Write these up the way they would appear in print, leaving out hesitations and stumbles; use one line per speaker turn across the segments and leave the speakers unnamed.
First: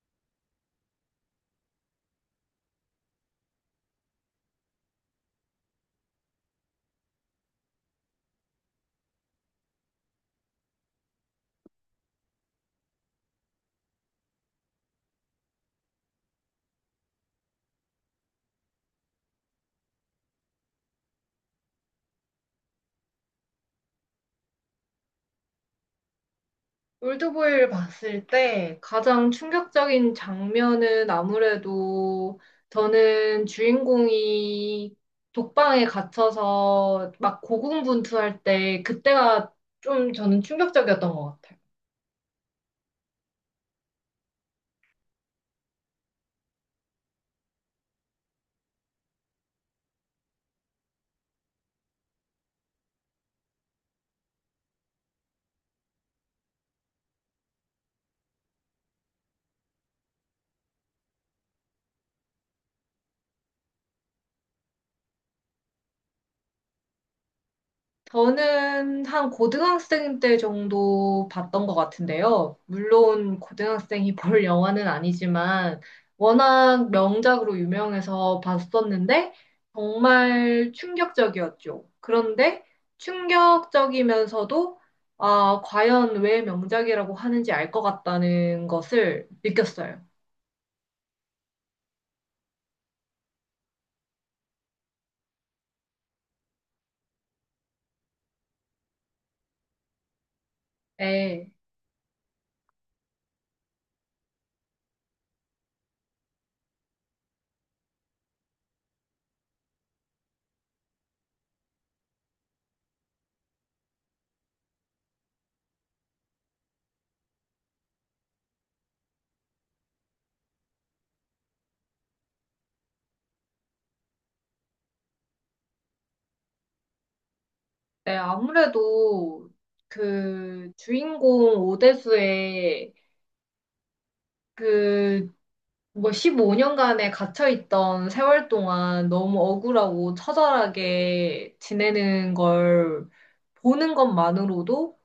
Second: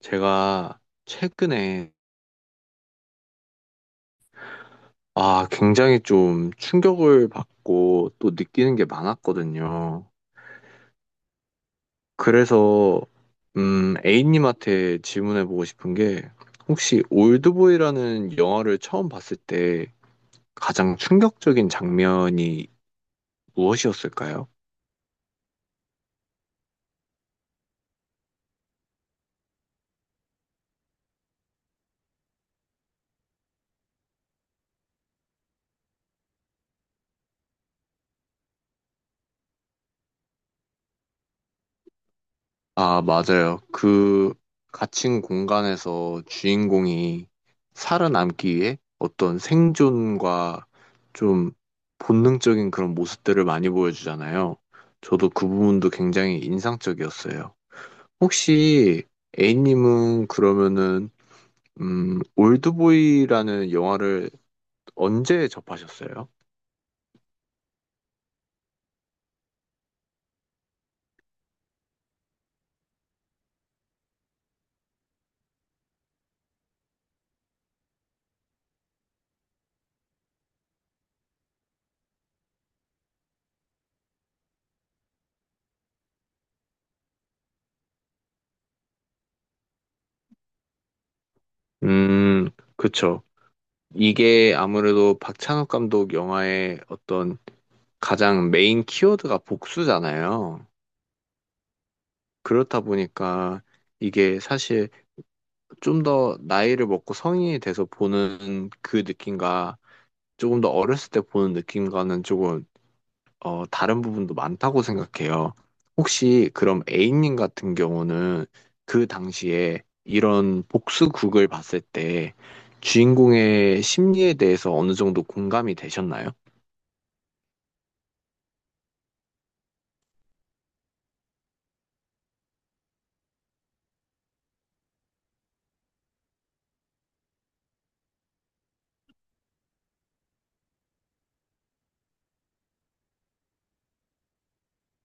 제가 최근에 아, 굉장히 좀 충격을 받고 또 느끼는 게 많았거든요. 그래서 A님한테 질문해 보고 싶은 게 혹시 올드보이라는 영화를 처음 봤을 때 가장 충격적인 장면이 무엇이었을까요?
올드보이를 봤을 때 가장 충격적인 장면은 아무래도 저는 주인공이 독방에 갇혀서 막 고군분투할 때 그때가 좀 저는 충격적이었던 것 같아요.
아, 맞아요. 그 갇힌 공간에서 주인공이 살아남기 위해 어떤 생존과 좀 본능적인 그런 모습들을 많이 보여주잖아요. 저도 그 부분도 굉장히 인상적이었어요. 혹시 A님은 그러면은 올드보이라는 영화를 언제 접하셨어요?
저는 한 고등학생 때 정도 봤던 것 같은데요. 물론 고등학생이 볼 영화는 아니지만 워낙 명작으로 유명해서 봤었는데 정말 충격적이었죠. 그런데 충격적이면서도 아, 과연 왜 명작이라고 하는지 알 것 같다는 것을 느꼈어요.
음, 그쵸. 이게 아무래도 박찬욱 감독 영화의 어떤 가장 메인 키워드가 복수잖아요.
네,
그렇다 보니까 이게 사실 좀 더 나이를 먹고 성인이 돼서 보는 그 느낌과 조금 더 어렸을 때 보는 느낌과는 조금 다른 부분도 많다고 생각해요. 혹시 그럼 A님 같은 경우는 그 당시에 이런 복수극을 봤을 때 주인공의 심리에 대해서 어느 정도 공감이 되셨나요?
네, 아무래도 그 주인공 오대수의 그 뭐 15년간에 갇혀있던 세월 동안 너무 억울하고 처절하게 지내는 걸 보는 것만으로도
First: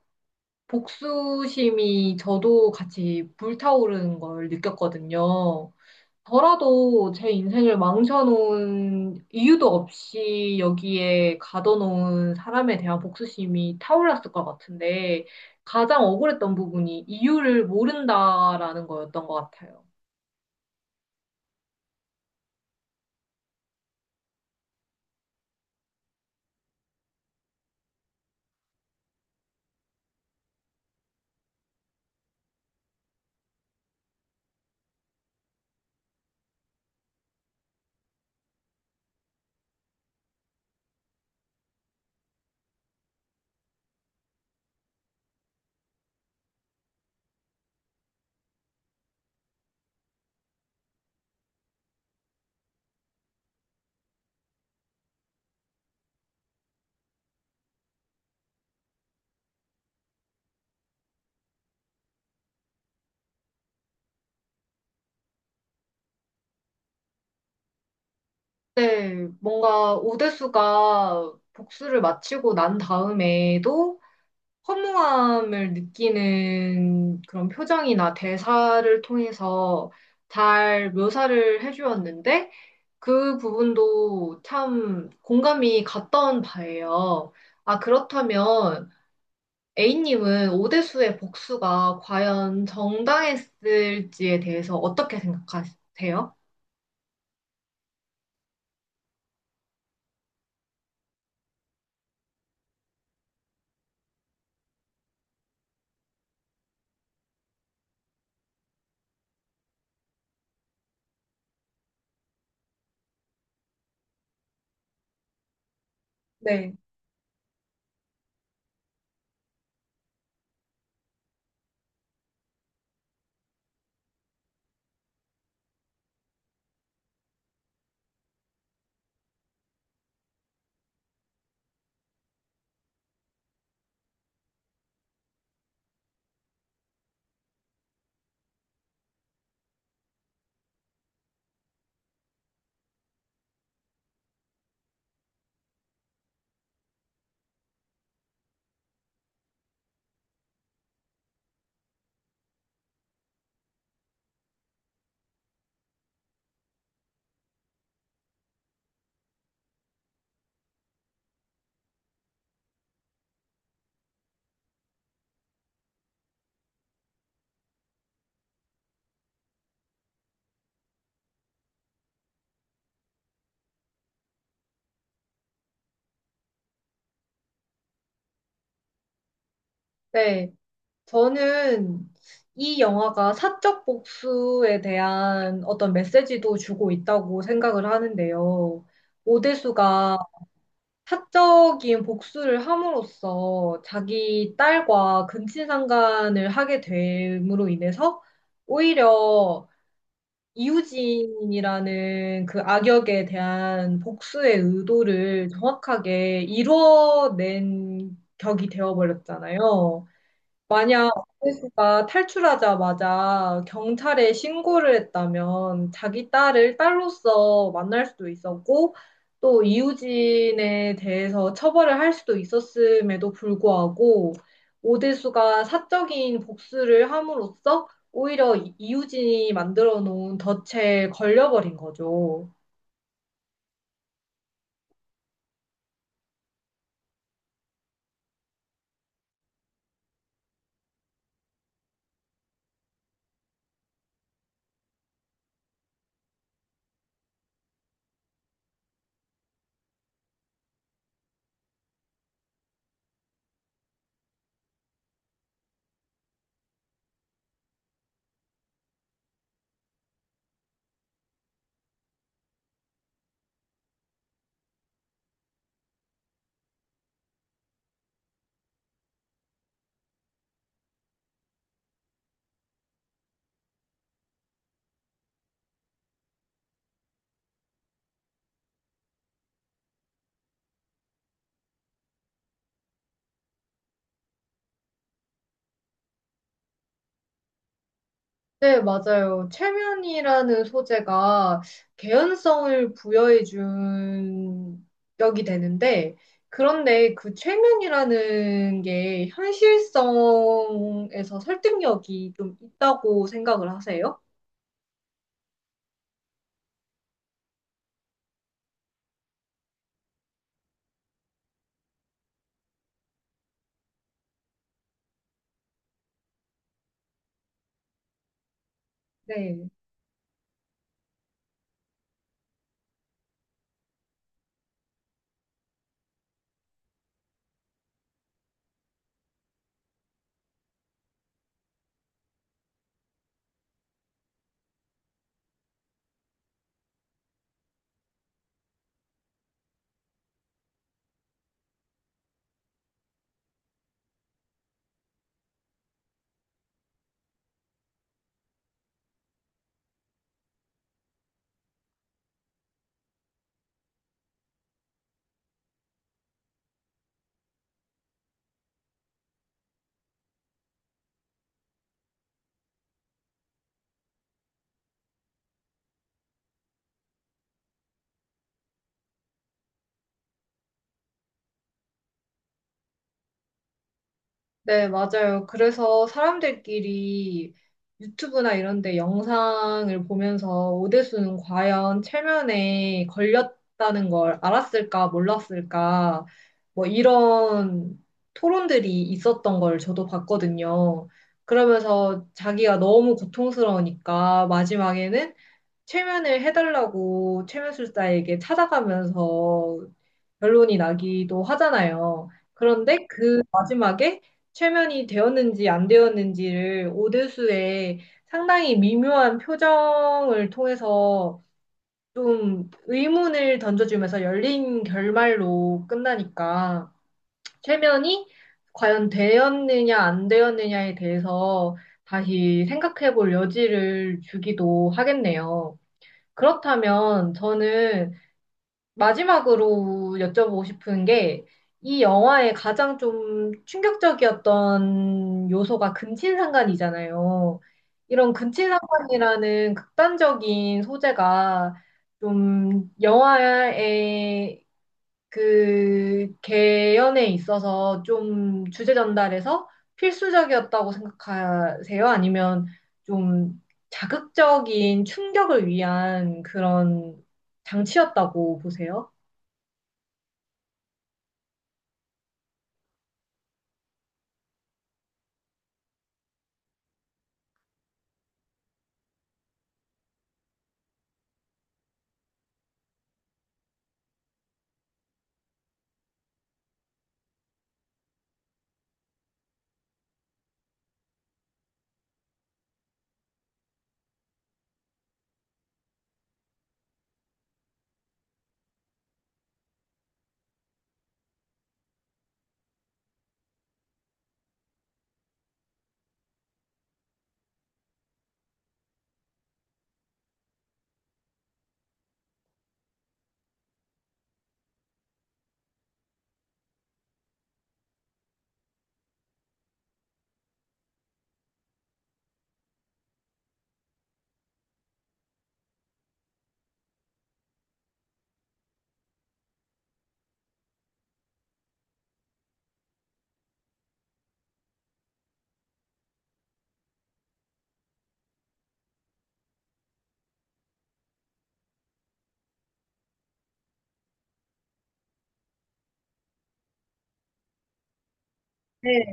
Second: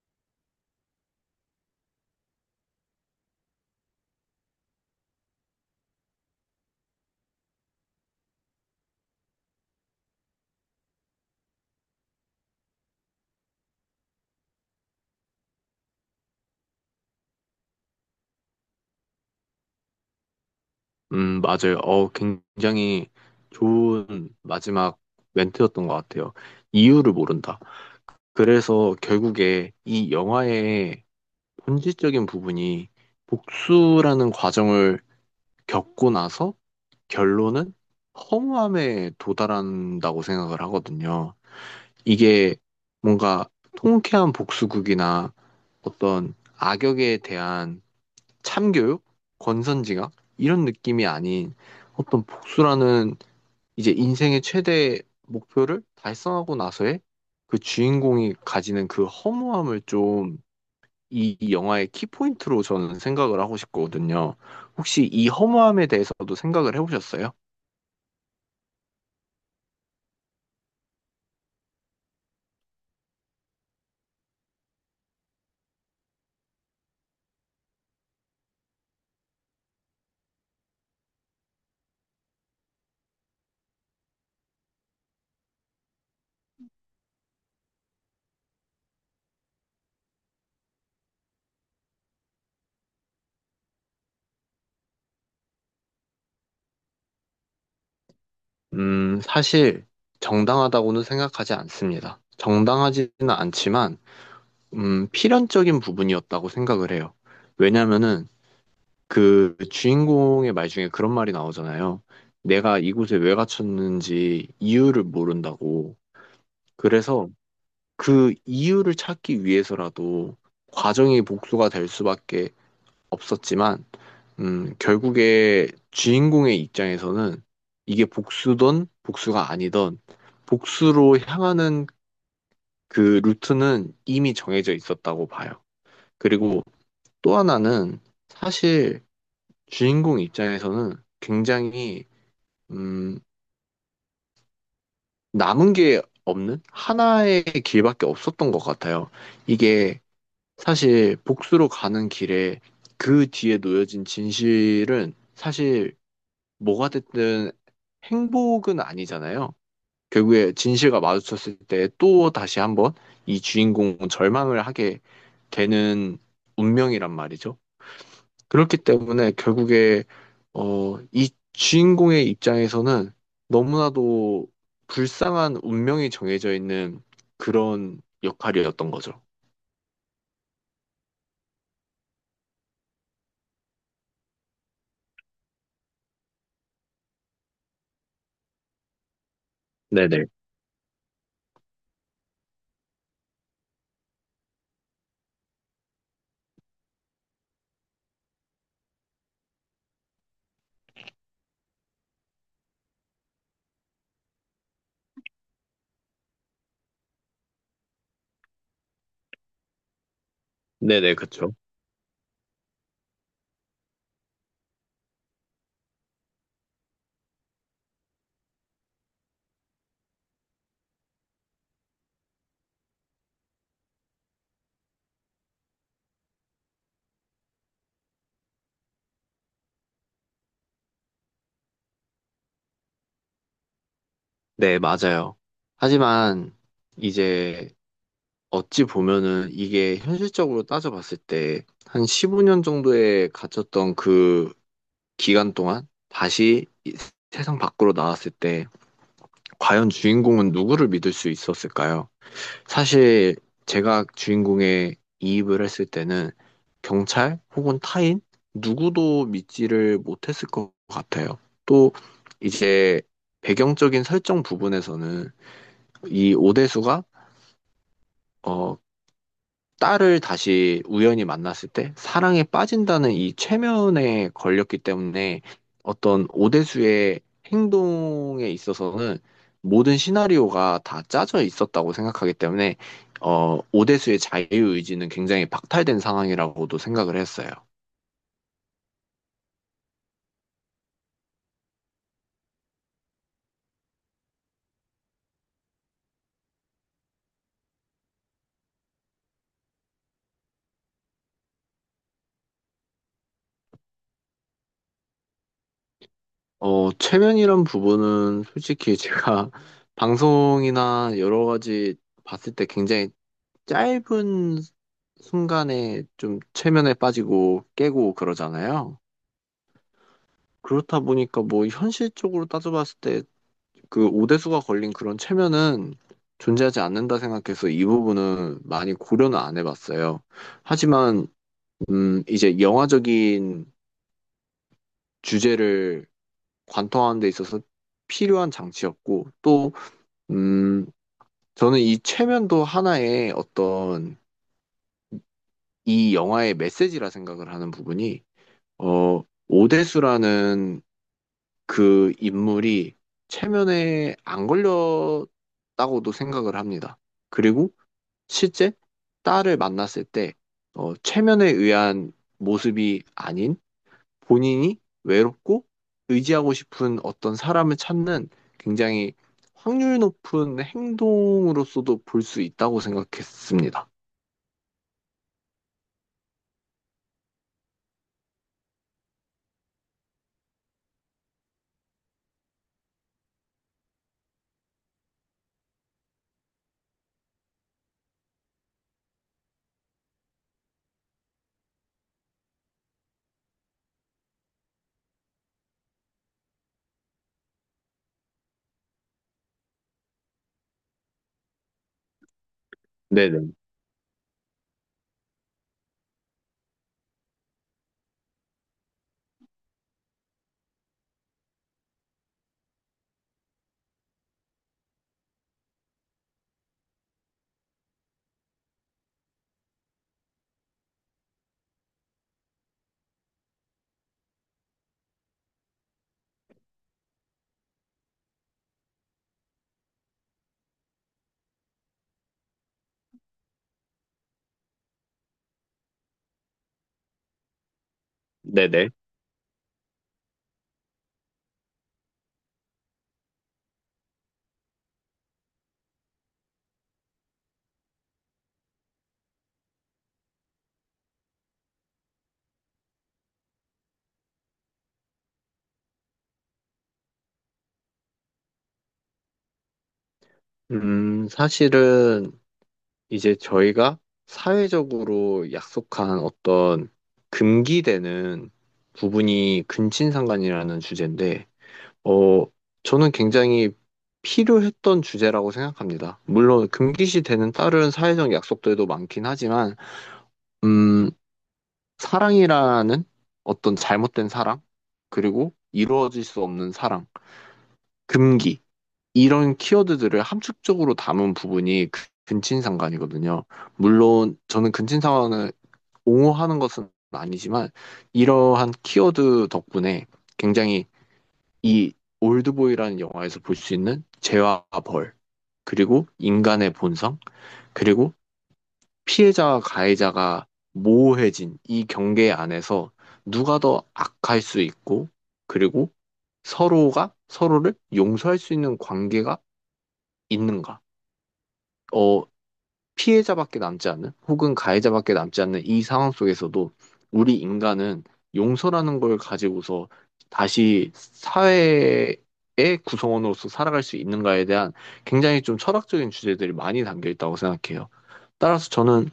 복수심이 저도 같이 불타오르는 걸 느꼈거든요. 저라도 제 인생을 망쳐놓은 이유도 없이 여기에 가둬놓은 사람에 대한 복수심이 타올랐을 것 같은데 가장 억울했던 부분이 이유를 모른다라는 거였던 것 같아요.
맞아요. 굉장히 좋은 마지막 멘트였던 것 같아요. 이유를 모른다. 그래서 결국에 이 영화의 본질적인 부분이 복수라는 과정을 겪고 나서 결론은 허무함에 도달한다고 생각을 하거든요. 이게 뭔가 통쾌한 복수극이나 어떤 악역에 대한 참교육, 권선징악 이런 느낌이 아닌 어떤 복수라는 이제 인생의 최대 목표를 달성하고 나서의 그 주인공이 가지는 그 허무함을 좀 이 영화의 키포인트로 저는 생각을 하고 싶거든요. 혹시 이 허무함에 대해서도 생각을 해보셨어요?
네, 뭔가 오대수가 복수를 마치고 난 다음에도 허무함을 느끼는 그런 표정이나 대사를 통해서 잘 묘사를 해주었는데 그 부분도 참 공감이 갔던 바예요. 아, 그렇다면 A님은 오대수의 복수가 과연 정당했을지에 대해서 어떻게 생각하세요?
사실 정당하다고는 생각하지 않습니다. 정당하지는 않지만, 필연적인 부분이었다고 생각을 해요. 왜냐면은 그 주인공의 말 중에 그런 말이 나오잖아요. 내가 이곳에 왜 갇혔는지 이유를 모른다고.
네.
그래서 그 이유를 찾기 위해서라도 과정이 복수가 될 수밖에 없었지만, 결국에 주인공의 입장에서는 이게 복수든 복수가 아니든 복수로 향하는 그 루트는 이미 정해져 있었다고 봐요. 그리고 또 하나는 사실 주인공 입장에서는 굉장히, 음, 남은 게 없는 하나의 길밖에 없었던 것 같아요. 이게 사실 복수로 가는 길에 그 뒤에 놓여진 진실은 사실 뭐가 됐든 행복은 아니잖아요. 결국에 진실과 마주쳤을 때 또 다시 한번 이 주인공은 절망을 하게 되는 운명이란 말이죠. 그렇기 때문에 결국에 이 주인공의 입장에서는 너무나도 불쌍한 운명이 정해져 있는 그런 역할이었던 거죠.
네. 저는 이 영화가 사적 복수에 대한 어떤 메시지도 주고 있다고 생각을 하는데요. 오대수가
네네.
사적인 복수를 함으로써 자기 딸과 근친상간을 하게 됨으로 인해서 오히려 이우진이라는 그 악역에 대한 복수의 의도를 정확하게 이뤄낸 격이 되어버렸잖아요. 만약
네네, 그쵸.
오해수가 탈출하자마자 경찰에 신고를 했다면 자기 딸을 딸로서 만날 수도 있었고 또 이우진에 대해서 처벌을 할 수도 있었음에도 불구하고 오대수가 사적인 복수를 함으로써 오히려 이우진이 만들어 놓은 덫에 걸려버린 거죠.
네, 맞아요. 하지만 이제 어찌 보면은 이게 현실적으로 따져봤을 때 한 15년 정도에 갇혔던 그 기간 동안 다시 이 세상 밖으로 나왔을 때 과연 주인공은 누구를 믿을 수 있었을까요? 사실 제가 주인공에 이입을 했을 때는 경찰 혹은 타인 누구도 믿지를 못했을 것 같아요. 또 이제 배경적인 설정 부분에서는 이 오대수가 어, 딸을 다시 우연히 만났을 때 사랑에 빠진다는 이 최면에 걸렸기 때문에 어떤 오대수의 행동에 있어서는 모든 시나리오가 다 짜져 있었다고 생각하기 때문에 오대수의 자유의지는 굉장히 박탈된 상황이라고도 생각을 했어요.
네, 맞아요. 최면이라는 소재가 개연성을 부여해준 역이 되는데, 그런데 그 최면이라는 게 현실성에서 설득력이 좀 있다고 생각을 하세요?
최면이란 부분은 솔직히 제가 방송이나 여러 가지 봤을 때 굉장히 짧은 순간에 좀 최면에 빠지고 깨고 그러잖아요.
네.
그렇다 보니까 뭐 현실적으로 따져봤을 때 그 오대수가 걸린 그런 체면은 존재하지 않는다 생각해서 이 부분은 많이 고려는 안 해봤어요. 하지만 이제 영화적인 주제를 관통하는 데 있어서 필요한 장치였고 또음 저는 이 체면도 하나의 어떤 이 영화의 메시지라 생각을 하는 부분이 오대수라는 그 인물이 체면에 안 걸렸다고도 생각을 합니다. 그리고 실제 딸을 만났을 때, 체면에 의한 모습이 아닌 본인이 외롭고 의지하고 싶은 어떤 사람을 찾는 굉장히 확률 높은 행동으로서도 볼 수 있다고 생각했습니다.
네, 맞아요. 그래서 사람들끼리 유튜브나 이런 데 영상을 보면서 오대수는 과연 체면에 걸렸다는 걸 알았을까, 몰랐을까, 뭐 이런 토론들이 있었던 걸 저도 봤거든요. 그러면서 자기가 너무 고통스러우니까 마지막에는 체면을 해달라고 체면술사에게 찾아가면서 결론이 나기도 하잖아요. 그런데 그
네네.
마지막에 최면이 되었는지 안 되었는지를 오대수의 상당히 미묘한 표정을 통해서 좀 의문을 던져주면서 열린 결말로 끝나니까 최면이 과연 되었느냐 안 되었느냐에 대해서 다시 생각해 볼 여지를 주기도 하겠네요. 그렇다면 저는 마지막으로 여쭤보고 싶은 게, 이 영화의 가장 좀 충격적이었던 요소가 근친상간이잖아요. 이런
네네.
근친상간이라는 극단적인 소재가 좀 영화의 그 개연에 있어서 좀 주제 전달에서 필수적이었다고 생각하세요? 아니면 좀 자극적인 충격을 위한 그런 장치였다고 보세요?
사실은 이제 저희가 사회적으로 약속한 어떤 금기되는 부분이 근친상간이라는 주제인데, 어, 저는 굉장히 필요했던 주제라고 생각합니다. 물론 금기시 되는 다른 사회적 약속들도 많긴 하지만, 음, 사랑이라는 어떤 잘못된 사랑, 그리고 이루어질 수 없는 사랑, 금기, 이런 키워드들을 함축적으로 담은 부분이 근친상간이거든요. 물론 저는 근친상간을 옹호하는 것은 아니지만 이러한 키워드 덕분에 굉장히 이 올드보이라는 영화에서 볼 수 있는 죄와 벌, 그리고 인간의 본성, 그리고 피해자와 가해자가 모호해진 이 경계 안에서 누가 더 악할 수 있고, 그리고 서로가 서로를 용서할 수 있는 관계가 있는가? 어, 피해자밖에 남지 않는 혹은 가해자밖에 남지 않는 이 상황 속에서도 우리 인간은 용서라는 걸 가지고서 다시 사회의 구성원으로서 살아갈 수 있는가에 대한 굉장히 좀 철학적인 주제들이 많이 담겨 있다고 생각해요. 따라서 저는
네,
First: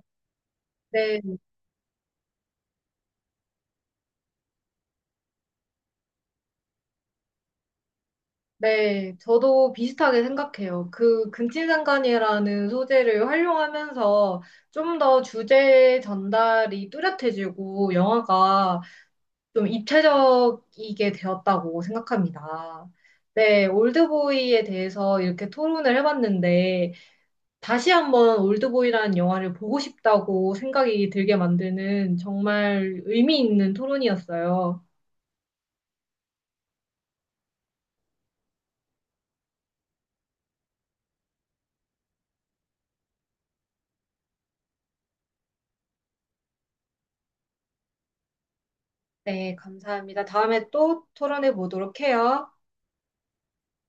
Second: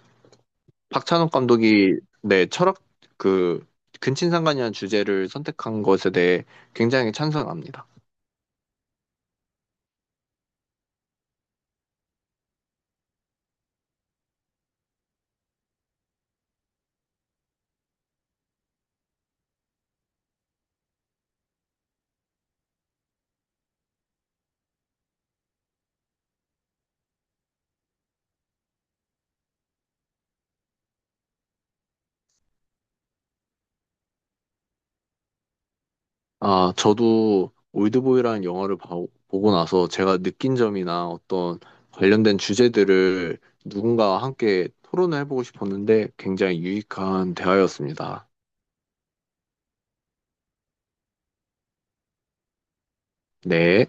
네,
박찬욱 감독이 네, 철학 그 근친상간이라는 주제를 선택한 것에 대해 굉장히 찬성합니다.
네. 저도 비슷하게 생각해요. 그 근친상간이라는 소재를 활용하면서 좀 더 주제 전달이 뚜렷해지고 영화가 좀 입체적이게 되었다고 생각합니다. 네, 올드보이에 대해서 이렇게 토론을 해봤는데 다시 한번 올드보이라는 영화를 보고 싶다고 생각이 들게 만드는 정말 의미 있는 토론이었어요.
아, 저도 올드보이라는 영화를 보고 나서 제가 느낀 점이나 어떤 관련된 주제들을 누군가와 함께 토론을 해보고 싶었는데 굉장히 유익한 대화였습니다.
네, 감사합니다. 다음에 또 토론해 보도록 해요.
네.